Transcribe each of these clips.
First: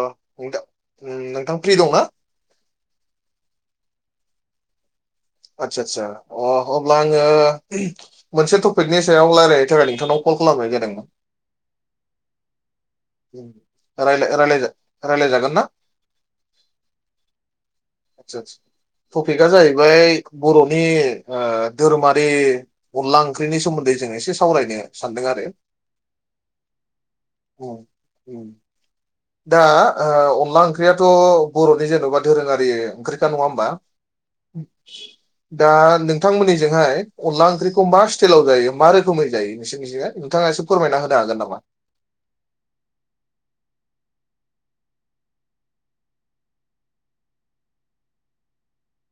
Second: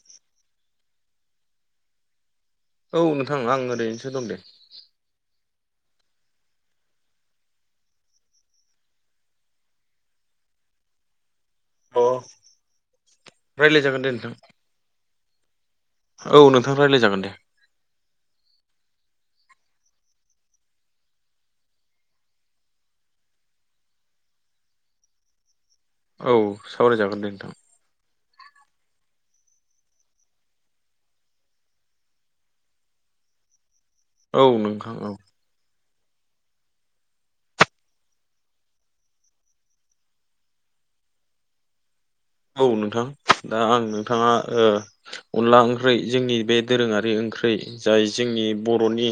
औ नोंथां नोंथां फ्रि दंना औ नोंथां आं ओरैनोसो दं दे आदसा आदसा अ अब्ला आङो मोनसे टपिकनि सायाव रायलायनो थाखाय नोंथांनाव कल खालामनाय जादोंमोन अ रायज्लाय जागोन दे नोंथां रायलाय रायलाय रायलाय जागोन ना औ नोंथां रायलायजागोन दे आतसा आसा टपिकआ जाहैबाय बर'नि धोरोमारि अनला ओंख्रिनि सोमोन्दै जों एसे सावरायनो सानदों आरो औ सावरायजागोन दे नोंथां दा अनला ओंख्रियाथ' बर'नि जेन'बा दोरोङारि ओंख्रिखा नङा होमबा औ नोंथां औ दा नोंथांमोननिजोंहाय अनला ओंख्रिखौ मा स्टाइलाव जायो मा रोखोमै जायो नोंथाङा एसे फोरमायना होनो हागोन नामा औ नोंथां दा आं नोंथाङा अनला ओंख्रै जोंनि बे दोरोङारि ओंख्रै जाय जोंनि बर'नि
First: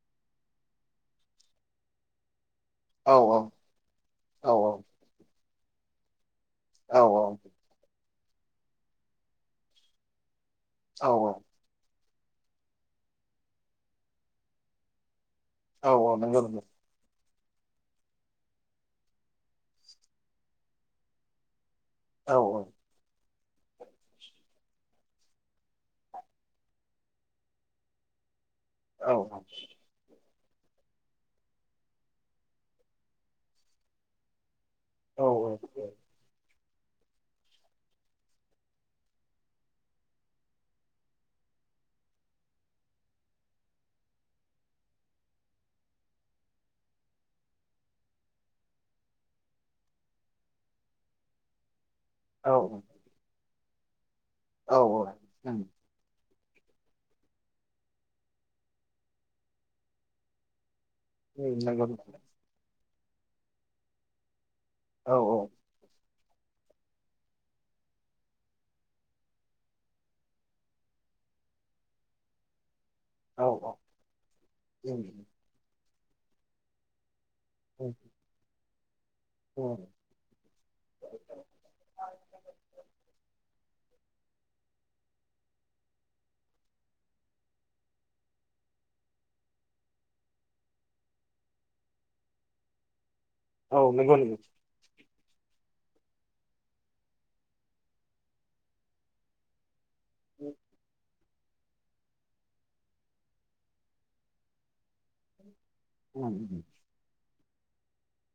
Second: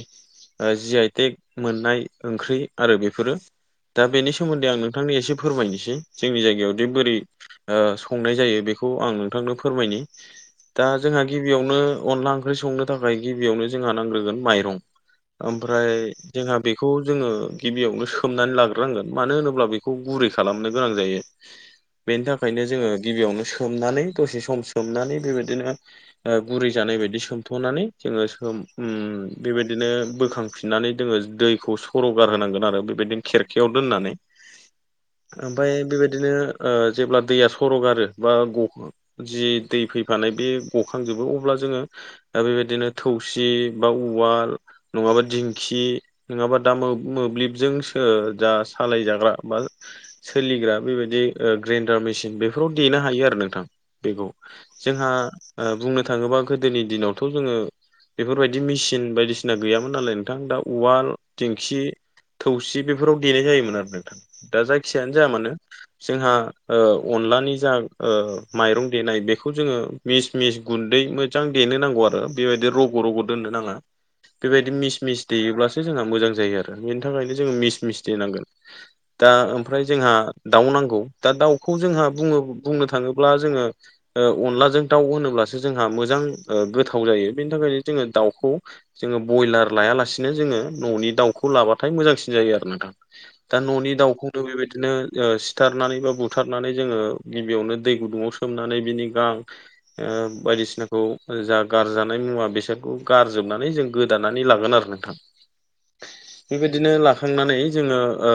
जि आइ टेक मोननाय ओंख्रि आरो औ बेफोरो दा बेनि औ सोमोन्दै आं नोंथांनि एसे फोरमायनोसै जोंनि जायगायाव जे औ बोरै संनाय जायो बेखौ आं नोंथांनो फोरमायनि दा औ जोंहा गिबि औ गिबियावनो अनला ओंख्रि संनो थाखाय गिबियावनो जोंहा नांग्रोगोन माइरं औ ओमफ्राय औ नंगौ जोंहा नंगौ बे बेखौ जोङो गिबियावनो सोमनानै लाग्रोनांगोन मानो होनोब्ला बेखौ गुरै खालामनो गोनां जायो [inaudible] बेनि थाखायनो जोङो गिबियावनो सोमनानै दसे सम सोमनानै बेबायदिनो गुरै जानाय बायदि सोमथ'नानै जोङो औ बेबायदिनो बोखां फफिननानै जोङो दैखौ सर'गार होनांगोन आरो बेबायदिनो खेरखायाव दोननानै औ ओमफ्राय बेबायदिनो जेब्ला दैया सरगारो बा ग जि दै फैफानाय बे गखांजोबो अब्ला जोङो दा बेबायदिनो थौसि बा उवाल नङाबा दिंखि नङाबा दा मोब्लिबजों जा सालायजाग्रा बा सोलिग्रा बेबायदि ग्रेन्डार मेसिन औ बेफोराव देनो हायो आरो नोंथां बेखौ औ जोंहा उम बुं नो थाङोबा गोदोनि दिनावथ' जोङो बेफोरबायदि मेसिन बायदिसिना गैयामोन नालाय नोंथां दा उवाल उम दिंखि नंगौ नंगौ थौसि बेफोराव देनाय जायोमोन आरो नोंथां दा औ जायखिजायानो जाया मानो जोंहा औ अनलानि जा माइरं देनाय बेखौ जोङो मिस मिस गुन्दै मो जां देनो नांगौ आरो बेबायदि रग' रग' औ दोननो नाङा बेबायदि उम मिस उम मिसेायोब्लासो जोंहा मोजां जायो आरो बेनि थाखायनो जोङो मिस उम मिस देनांगोन दा ओमफ्राय जोंहा दाउ नांगौ दा दाउखौ जोंहा बुंनो थाङोब्ला जोङो अनलाजों दाउ होनोब्लासो जोंहा मोजां गोथाव जायो बेनि थाखायनो जोङो दाउखौ जोङो ब्रयलार लायालासिनो जोङो न'नि दाउखौ लाबाथाय मोजांसिन जायो आरोना दा दा औ न'नि नंगौ नंगौ दाउखौनो बेबायदिनो सिथारनानै बा बुथ बुथारनानै जोङो गिबियावनो दै गुदुङाव सोमनानै बिनि गां बायदिसिनाखौ जा गारजानाय मुवा बेसोरखौ गारजोबनानै जों गोदानानै लागोन आरो नोंथां उम उम बेबायदिनो ला थांनानै जोङो ओ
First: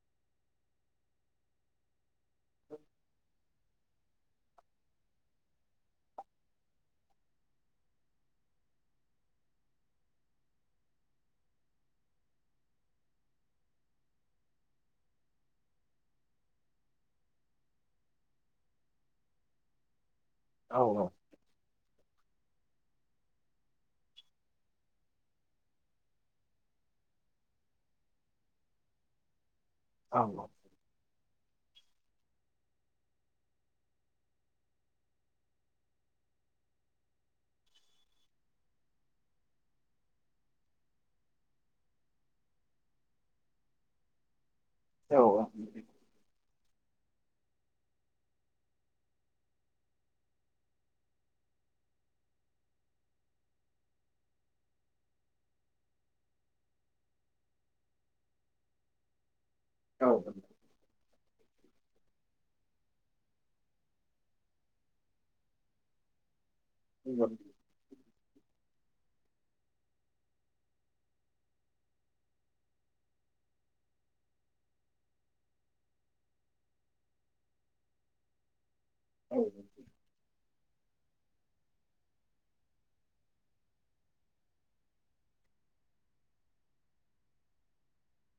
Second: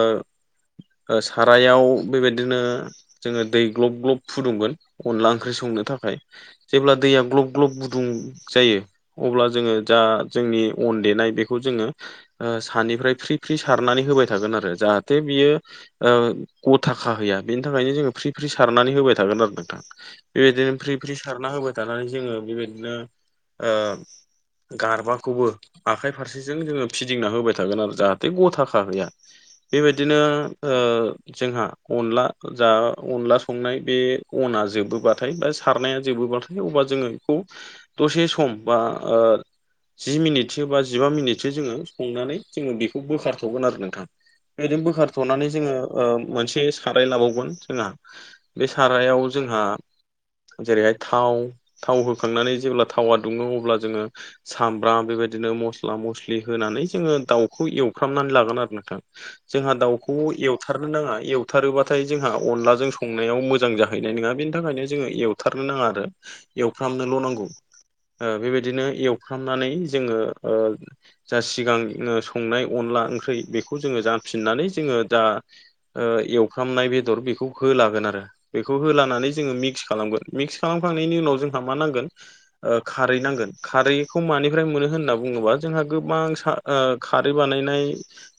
ओ सारायाव बेबायदिनो जोङो दै ग्लब ग्लब फुदुंगोन अनला ओंख्रि संनो थाखाय जेब्ला दैया ग्लब ग्लब गुदुं जायो अब्ला जोङो जा जोंनि अन देनाय बेखौ जोङो ओ सानिफ्राय फ्रि फ्रि सारनानै होबाय थागोन आरो जाहाथे बियो ओ गथा खाहैया बेनि थाखायनो फ्रि फ्रि सारनानै होबाय थागोन आरो नोंथां बेबादिनो औ फ्रि फ्रि सारना होबाय थानानै जोङो बेबायदिनो ओ गारबाखौबो आखाइ फारसेजों जोङो फिदिंना होबाय थागोन आरो जाहाथे गथाखाहैया औ बेबायदिनो ओ जोंहा अनला जा अनला संनाय बे अना जोबोबाथाय बा सारनाया जोबोबाथाय अब्ला जोङो बेखौ द'से सम बा ओ जि मिनिटसो बा जिबा मिनिटसो जोङो संनानै जोङो बेखौ बोखारथ'गोन आरो नोंथाङा बेबादिनो औ बोखारथ'नानै जोङो ओ मोनसे सा राय लाबावगोन जोंहा बे सारायाव जोंहा जेरैहाय थाव थाव होखांनानै जेब्ला थावा दुङो अब्ला जोङो सामब्राम बेबायदिनो मस्ला मस्लि होनानै जोङो दाउखौ एवफ्रामनानै लागोन आरो नोंथां जोंहा दाउखौ एवथारनो नाङा एवथारोबा थाय जोंहा अनलाजों संनायाव मोजां जाहैनाय नङा बेनि थाखायनो जोङो एवथारनो नाङा आरो एवफ्रामनोल' नंगौ नांगौ बेबायदिनो एवफ्रामनानै जोङो ओ जा सिगां संनाय अनला ओंख्रि बेखौ जोङो जाफिननानै जोङो दा ओ एवफ्रामनाय बेदर बेखौ होलागोन आरो बेखौ होोलानानै जोङो मिक्स खालामगोन मिक्स खालामखांनायनि उनाव जोंहा मा नांगोन ओ खारै नांगोन खारैखौ मानिफ्राय मोनो होनना बुङोबा जोंहा गोबां सा ओ खारै बानायनाय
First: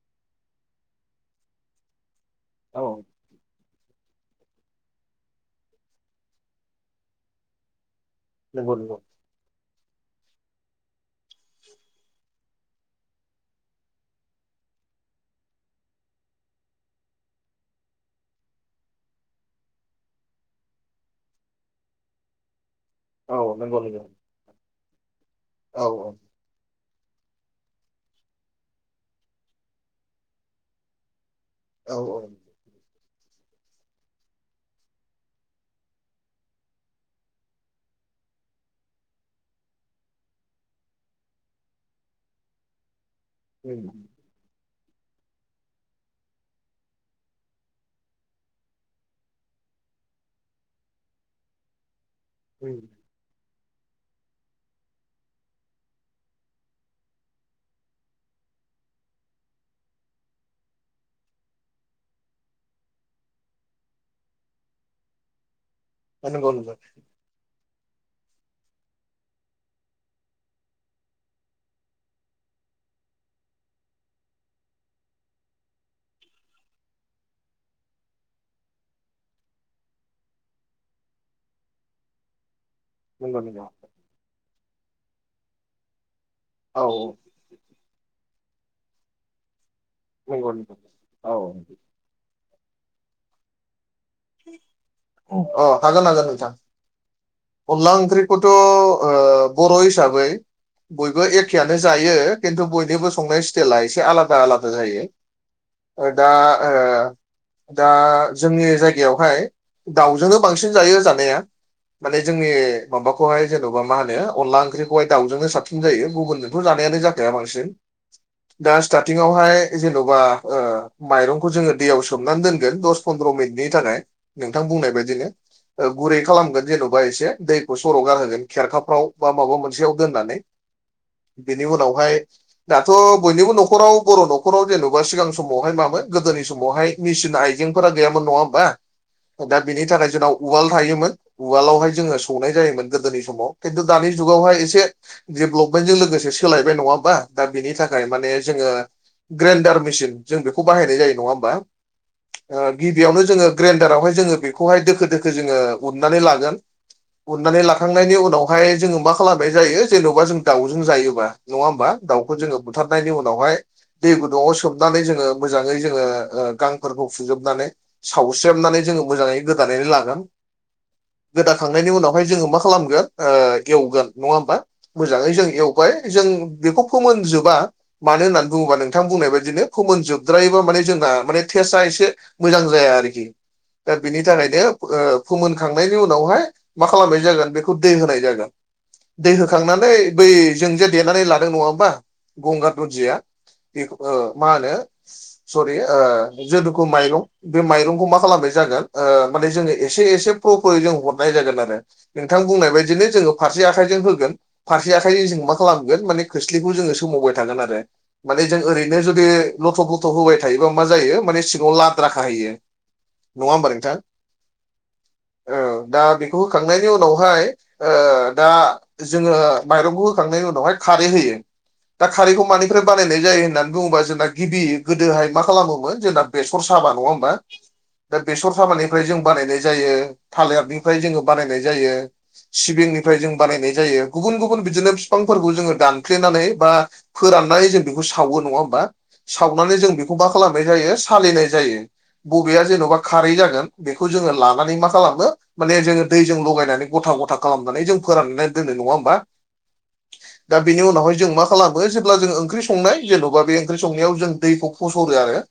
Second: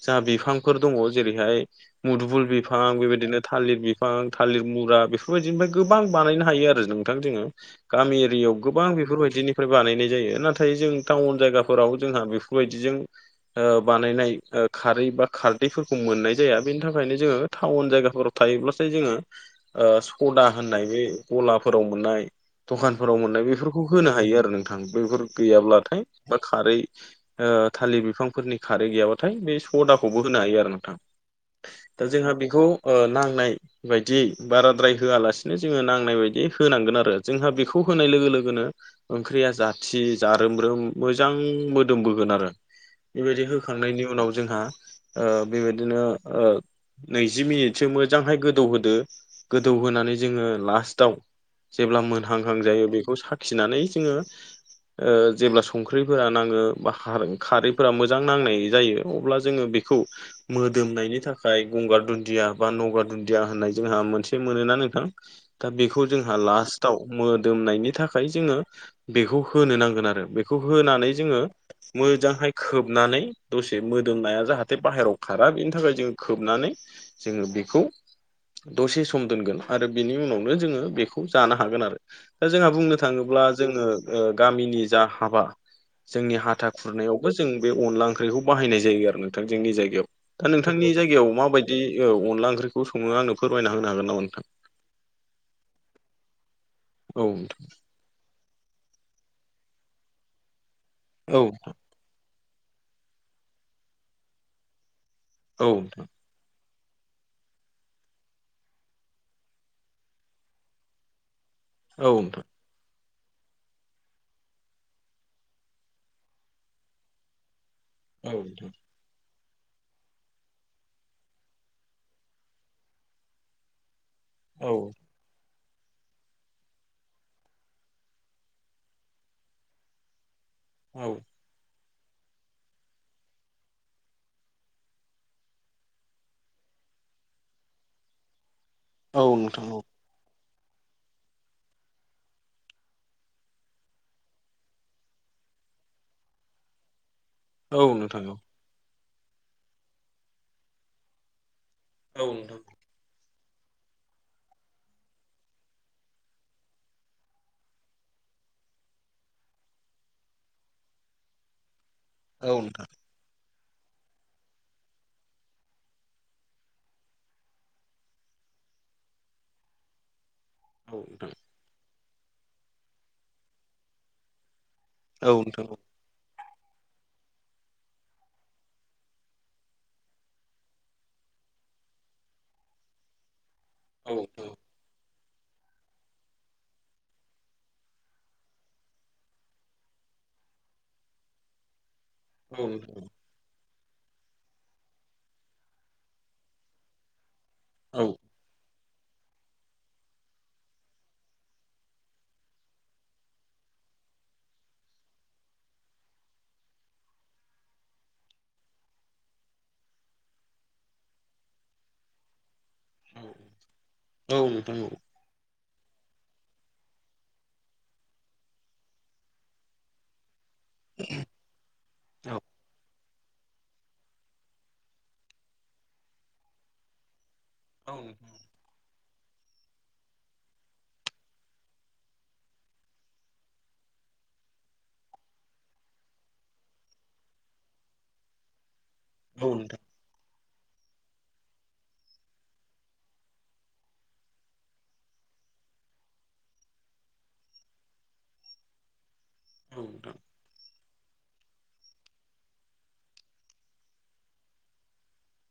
जा बिफांफोर दङ जेरैहाय मुदबुल बि फां औ बेबायदिनो थालिर बिफां थालिर मुरा बेफोरबायदिनिफ्राय गोबां बानायनो हायो आरो नोंथां जोङो गामि एरियायाव नंगौ गोबां बेफोरबायदिनि फ्राय बानायनाय जायो नाथाय जों टाउन जायगाफोराव जोंहा बेफोरबायदिजों ओ बानायनाय खारै बा खारदैफोरखौ मोननाय जाया बेनि थाखायनो जोङो टाउन जायगाफोराव थायोब्लासो जोङो ओ सदा होननाय बे गलाफोराव मोननाय दखान फोराव औ मोननाय नंगौ बेफोरखौ नंगौ होनो हायो आरो नोंथां बेफोर औ औ गैयाब्लाथाय बा खारै ओ थालिर बिफांफोरनि खारै गैयाबाथाय बे सदाखौबो होनो हायो आरो नोंथां दा औ जोंहा बेखौ ओ नांनाय बायदियै बाराद्राय होआलासिनो जोङो नांनाय बायदियै होनांगोन आरो जोंहा बेखौ होनाय लोगो लोगोनो ओंख्रिया जाथि जारोम रोम मोजां मोदोमबोगोन आरो बेबायदि उम होखांनायनि उनाव जोंहा ओ बेबायदिनो ओ नैजि मिनिटसो मोजांहाय गोदौहोदो गोदौ होनोनानै जोङो लास्टाव जेब्ला मोनहांहां उम जायो बेखौ साखिनानै जोङो जेब्ला संख्रिफोरा नाङो बा खारैफोरा मोजां नांनाय जायो थ' अब्ला जोङो बेखौ मोदोमनायनि थाखाय गंगार दुन्दिया बा नगार दुन्दिया होननाय जोंहा मोनसे मोनोना नोंथां दा बेखौ जोंहा नंगौ नंगौ लास्टाव मोदोमनायनि थाखाय जोङो बेखौ होनो नांगोन आरो बेखौ होनानै जोङो मोजांहाय खोबनानै दसे मोदोमनाया जाहाथे बाहेरायाव खारा बेनि थाखाय जों खो खोबनानै जोङो बेखौ दसे सम दोनगोन आरो बिनि उनावनो जोङो बेखौ जानो हागोन आरो दा जोंहा बुंनो थां नंगौ थाङोब्ला नंगौ जोङो गामिनि जा हाबा जोंनि हाथा औ खुरनायावबो जों बे अनला ओंख्रिखौ बाहायनाय जायो आरो नोंथां जोंनि जायगायाव नंगौ नोंथां औ माबायदि औ अनला ओंख्रिखौ सङो आंनो फोरमायना होनो हागोन नामा? नोंथां अ ओ हागोन हागोन नोंथां। औ नोंथां। अनला ओंख्रिखौथ' ओ बर' हिसाबै बयबो औ एखेयानो जायो खिन्थु बयनिबो संनाय स्टेला एसे आलादा आलादा जायो। औ नोंथां। ओ दा ओ दा जोंनि जायगायावहाय दाउजोंनो बांसिन जायो जानाया। माने नोंथां जोंनि माबाखौहाय जेन'बा मा होनो अनला ओंख्रिखौहाय दाउजोंनो साबसिन जायो गुबुनजोंथ' जानायानो जाखाया बांसिन। औ नोंथां दा स्टार्टिंआवहाय जेन'बा ओ माइरंखौ जोङो दैयाव सोमनानै दोनगोन दस पन्द्र मिनिटनि थाखाय। नोंथां औ बुंनाय बायदिनो ओ गुरै खालामगोन जेन'बा। अबबा एसे दैखौ सर' गारहोगोन खेरखाफ्राव बा माबा मोनसेयाव दोननानै। औ। बेनि उनावहाय दाथ' बयनिबो न'खराव बर' न'खराव जेन'बा सिगां समावहाय मामोन गोदोनि समावहाय मेसिन आइजेंफोरा गैयामोन नङा होमबा दा नोंथां औ नोंथां औ बिनि थाखाय जोंनाव उवाल थायोमोन। उवालावहाय जोङो सौनाय जायोमोन गोदोनि समाव खिन्थु दानि जुगावहाय एसे डेभेलपमेन्टजों लोगोसे सोलायबाय नङा होमबा। दा बेनि औ थाखाय नोंथां औ नोंथां माने औ नोंथां औ नोंथां औ नोंथां औ नोंथां औ नोंथां औ जोङो ग्रेन्डार मेसिन जों बेखौ बाहायनाय जायो नङा होमबा। ओ गिबियावनो जोङो ग्रेन्डारावहाय जोङो बेखौहाय दोखो दोखो जोङो उननानै लाग गोन अननानै लाखांनायनि उनावहाय जोङो मा खालामनाय जायो जेन'बा जों दावउजों जायोबा नङा होमबा दाउखौ जोङो बुथारनायनि उनावहाय दै गुदुङाव सोमनानै जोङो मोजाङै जोङो ओ गांफोरखौ फुजोबनानै सावस्रेबनानै जोङो मोजाङै गोदानानै लागोन। औ नोंथां। गोदाखांनायनि उनावहाय जोङो मा खालामगोन ओ एवगोन नङा होमबा मोजाङै जों एवबाय जों बेखौ फोमोनजोबा। मानो होननानै बुङोबा नोंथां बुंनाय बादिनो फोमोन जोबद्रायबा माने जोंना माने टेस्टआ एसे मोजां जाया आरोखि दा औ बिनि थाखायनो ओ फोमोनखांनाय उनावहाय मा खालामनाय जागोन बेखौ दै होनाय जागोन। दै होखांनानै बै जों जे देनानै लादों नङा होमबा गंगार दन्जिया बेखौ ओ मा होनो सरि ओ जेनुखा माइरं बे माइरंखौ मा खालामनाय जागोन औ माने जोङो एसे एसे फ्र'-फ्र'यै जों हरनाय जागोन आरो। नोंथां बुंनाय बायदिनो जोङो फारसे आखाइजों होगोन फारसे आखायजों जों मा खालामगोन माने खोस्लिखौ जोङो सोमावबाय थागोन आरो। माने जों ओरैनो जुदि लथ'ब लथ'ब होबाय थायोबा मा जायो माने सिङाव लाद्रा खाहैयो। नङा होमबा नोंथां। औ नोंथां औ। ओ दा बेखौ होखांनायनि उनावहाय ओ दा जोङो माइरंखौ होखांनायनि उनावहाय खारै होयो दा खारैखौ मानिफ्राय बानायनाय जायो होननानै बुङोबा जोंना गिबि गोदोहाय मा खालामोमोन जोंना बेसर साबा नङा होमबा। औ दा बेसर साबानिफ्राय जों बानायनाय जायो थालेरनिफ्राय जोङो बानायनाय जायो। सिबिंनिफ्राय जों बानायनाय जायो गुबुन गुबुन बिदिनो बिफांफोरखौ जोङो दानफ्लेनानै बा फोराननानै जों बेखौ सावो नङा होमबा नोंथां औ सावनानै जों बेखौ मा खालामनाय जायो सालिनाय जायो बबेया जेन'बा खारै जागोन बेखौ जोङो लानानै मा खालाम मो माने जोङो दैजों लगायनानै गथा गथा खालामनानै जों फोराननानै दोननो नङा होमबा। औ थां। दा बेनि उनावहाय जों मा खालामो जेब्ला जों ओंख्रि संनाय जेनबा बे ओंख्रि संनायाव जों दैखौ फसरो आरो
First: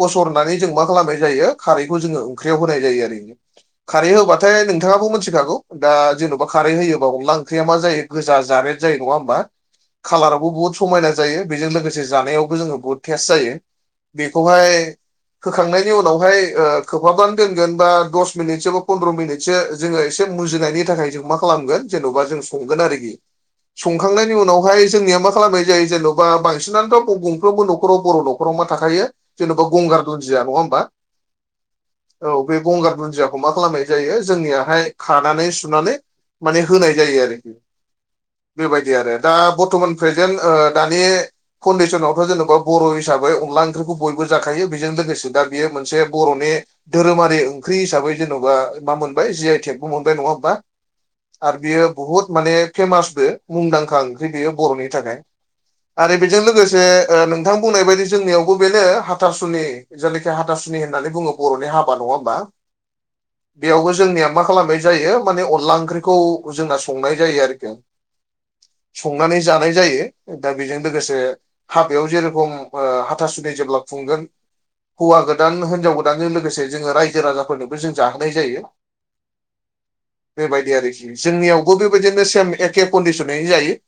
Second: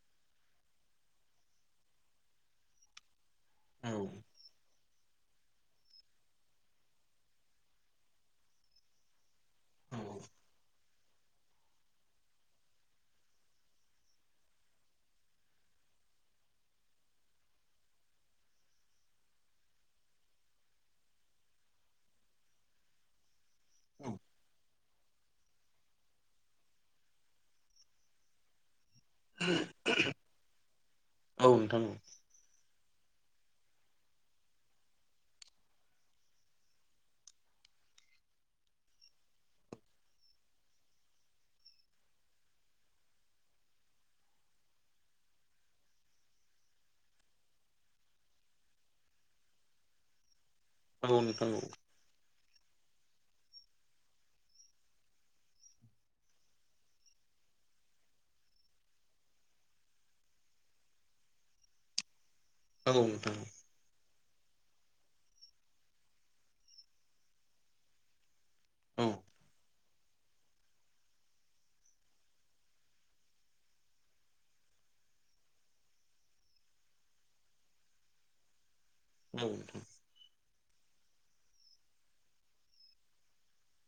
फसरनानै जों मा खालामनाय जायो खारैखौ जोङो ओंख्रियाव होनाय जायो आरोओरैनो औ खारै होबाथाय नोंथाङाबो मिथिखागौ दा जेन'बा खारै होयोबा अनला ओंख्रिया मा जायो गोजा जानाय जायो नङा होमबा। औ कालाराबबो बुहुद समायना जायो बेजों लोगोसे जानायावबो जोङो बुहुद टेस्ट जायो। बेखौहाय होखांनायनि उनावहाय खोबहाबनानै दोनगोन बा दस मिनिट एसेबा पन्द्र' मिनिटसो जोङो एसे मुजिनायनि थाखाय जों मा खालामगोन जेन'बा जों संगोन आरोखि औ संखांनायनि उनावहाय जोंनिया मा खालामबाय ज जेन'बा बांसिनानोथ' गंफ्रोमबो न'खराव बर' न'राव मा थाखायो। जेन'बा गंगार दुन्दिया नङा होमबा औ नोंथां औ बे गंगार दुन्दियाखौ मा खालामनाय जायो जोंनियाहाय खानानै सुनानै माने होनाय जायो आरोखि बेबायदि आरो दा बर्थमान प्रेजेन्ट दानि फाउडेसनावथ' जेन'बा बर' हिसाबै अनला ओंख्रिखौ बयबो जाखायो बेजों लोगोसे दा बेयो मोनसे बर'नि धोरोमारि ओंख्रि हिसाबै जेन'बा मा मोनबाय जि आइ टेकबो मोनबाय नङा होमबा औ नोंथां आरो औ बियो। बुहुद माने फेमासबो मुंदांखा ओंख्रि बेयो बर'नि थाखाय आरो बेजों लोगोसे नोंथां बुंनाय बायदि जोंनियावबो बेनो हाथारसुनि। जायनाखि हाथासुनि होननानै बुङो बर'नि हाबा नङा होमबा। औ। औ बेयावबो जोंनिया मा खालामनाय जायो माने अनला ओंख्रिखौ जोंना संनाय जायो आरोखि औ संनानै जानाय जायो दा बेजों लोगोसे हाबायाव जेरेखम हाथासुदि जेब्ला खुंगोन हौवा गोदान हिनजाव गोदानजों लोगोसे जोङो रायजो राजाफोरनोबो जों जाहोनाय जायो। औ बेबायदि आरोखि जोंनियावबो बेबायदिनो सेम एखे कन्डसनैनो जायो।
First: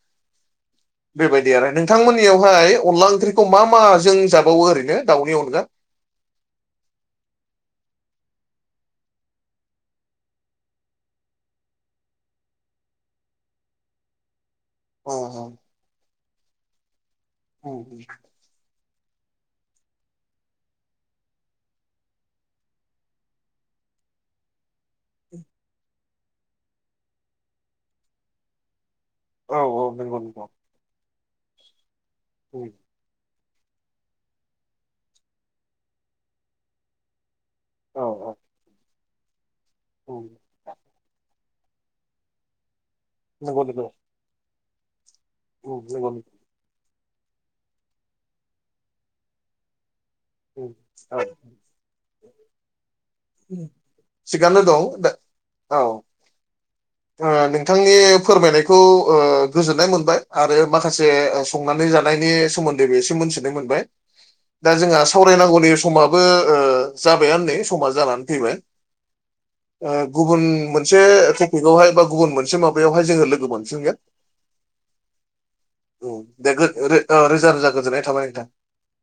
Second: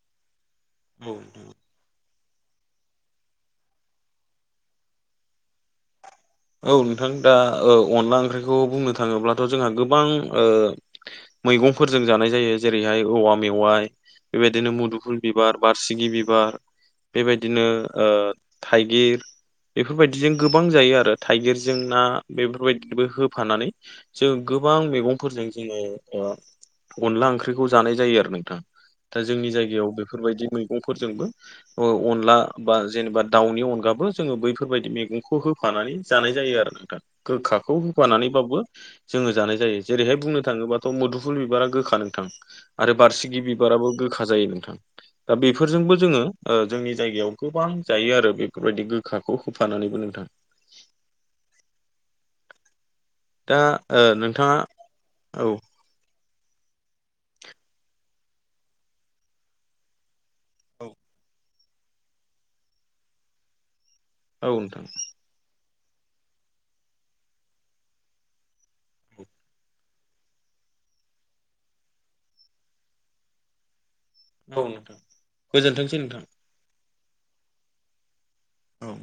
नोंथां बेबायदि आरो नोंथांमोननियावहाय अनला ओंख्रि फंख्रिखौ मा मा जों जाबावो ओरैनो दाउनि अनगा औ नोंथां दा अनला ओंख्रिखौ बुंनो थाङोब्लाथ' जोंहा गोबां। मैगंफोरजों जानाय जायो जेरैहाय औवा मेवाइ बेबायदिनो म दुफुल अनगा बिबार बारसिगि बिबार बेबायदिनो उम उम थाइगिर बेफोरबायदिजों गोबां जायो आरो थाइगिरजों ना बेफोरबायदिबो होफानानै जों गोबां मैगंफोरजों जोङो। अनला ओंख्रिखौ जानाय जायो आरो नोंथां। दा जोंनि औ औ जायगायाव नंगौ नंगौ बेफोरबायदि मैगंफोरजोंबो अनला उम बा जेनेबा दाउनि अनगाबो जोङो बैफोरबायदि मैगंखौ होफानानै जानाय जायो आरो नोंथां गोखाखौ औ औ होफानानैबाबो जोङो जानाय जायो जेरैाय उम बुंनो थाङोब्लााथ' मुफुल बिबारा गोखा नोंथां आरो बारसिगि नंगौ नंगौ बिबाराबो गोखा रोखा जायो नोंथां दा उम बेफोरजोंबो नंगौ जोङो। नंगौ जोंनि जायगायाव गोबां जायो आरो बेफोरबायदि गोखाखौ होफानानैबो नोंथां। औ। दा ओ नोंथाङा सिगांनो दं औ। नोंथांनि फोरमायनायखौ गोजोननाय मोनबाय आरो माखासे संनानै जानायनि सोमोन्दैबो एसे मोनथिनाय मोनबाय औ दा नोंथां जोंहा सावरायनांगौनि समाबो जाबायानो नै समा जानानै फैबाय। गुबुन मोनसे बेगावहाय बा गुबुन मोनसे माबायावहाय जोङो लोगो मोनफिनगोन। औ नोंथां गोजोनथोंसै उम नोंथां। दे रोजा रोजा गोजोन्नाय थाबाय नोंथां। औ।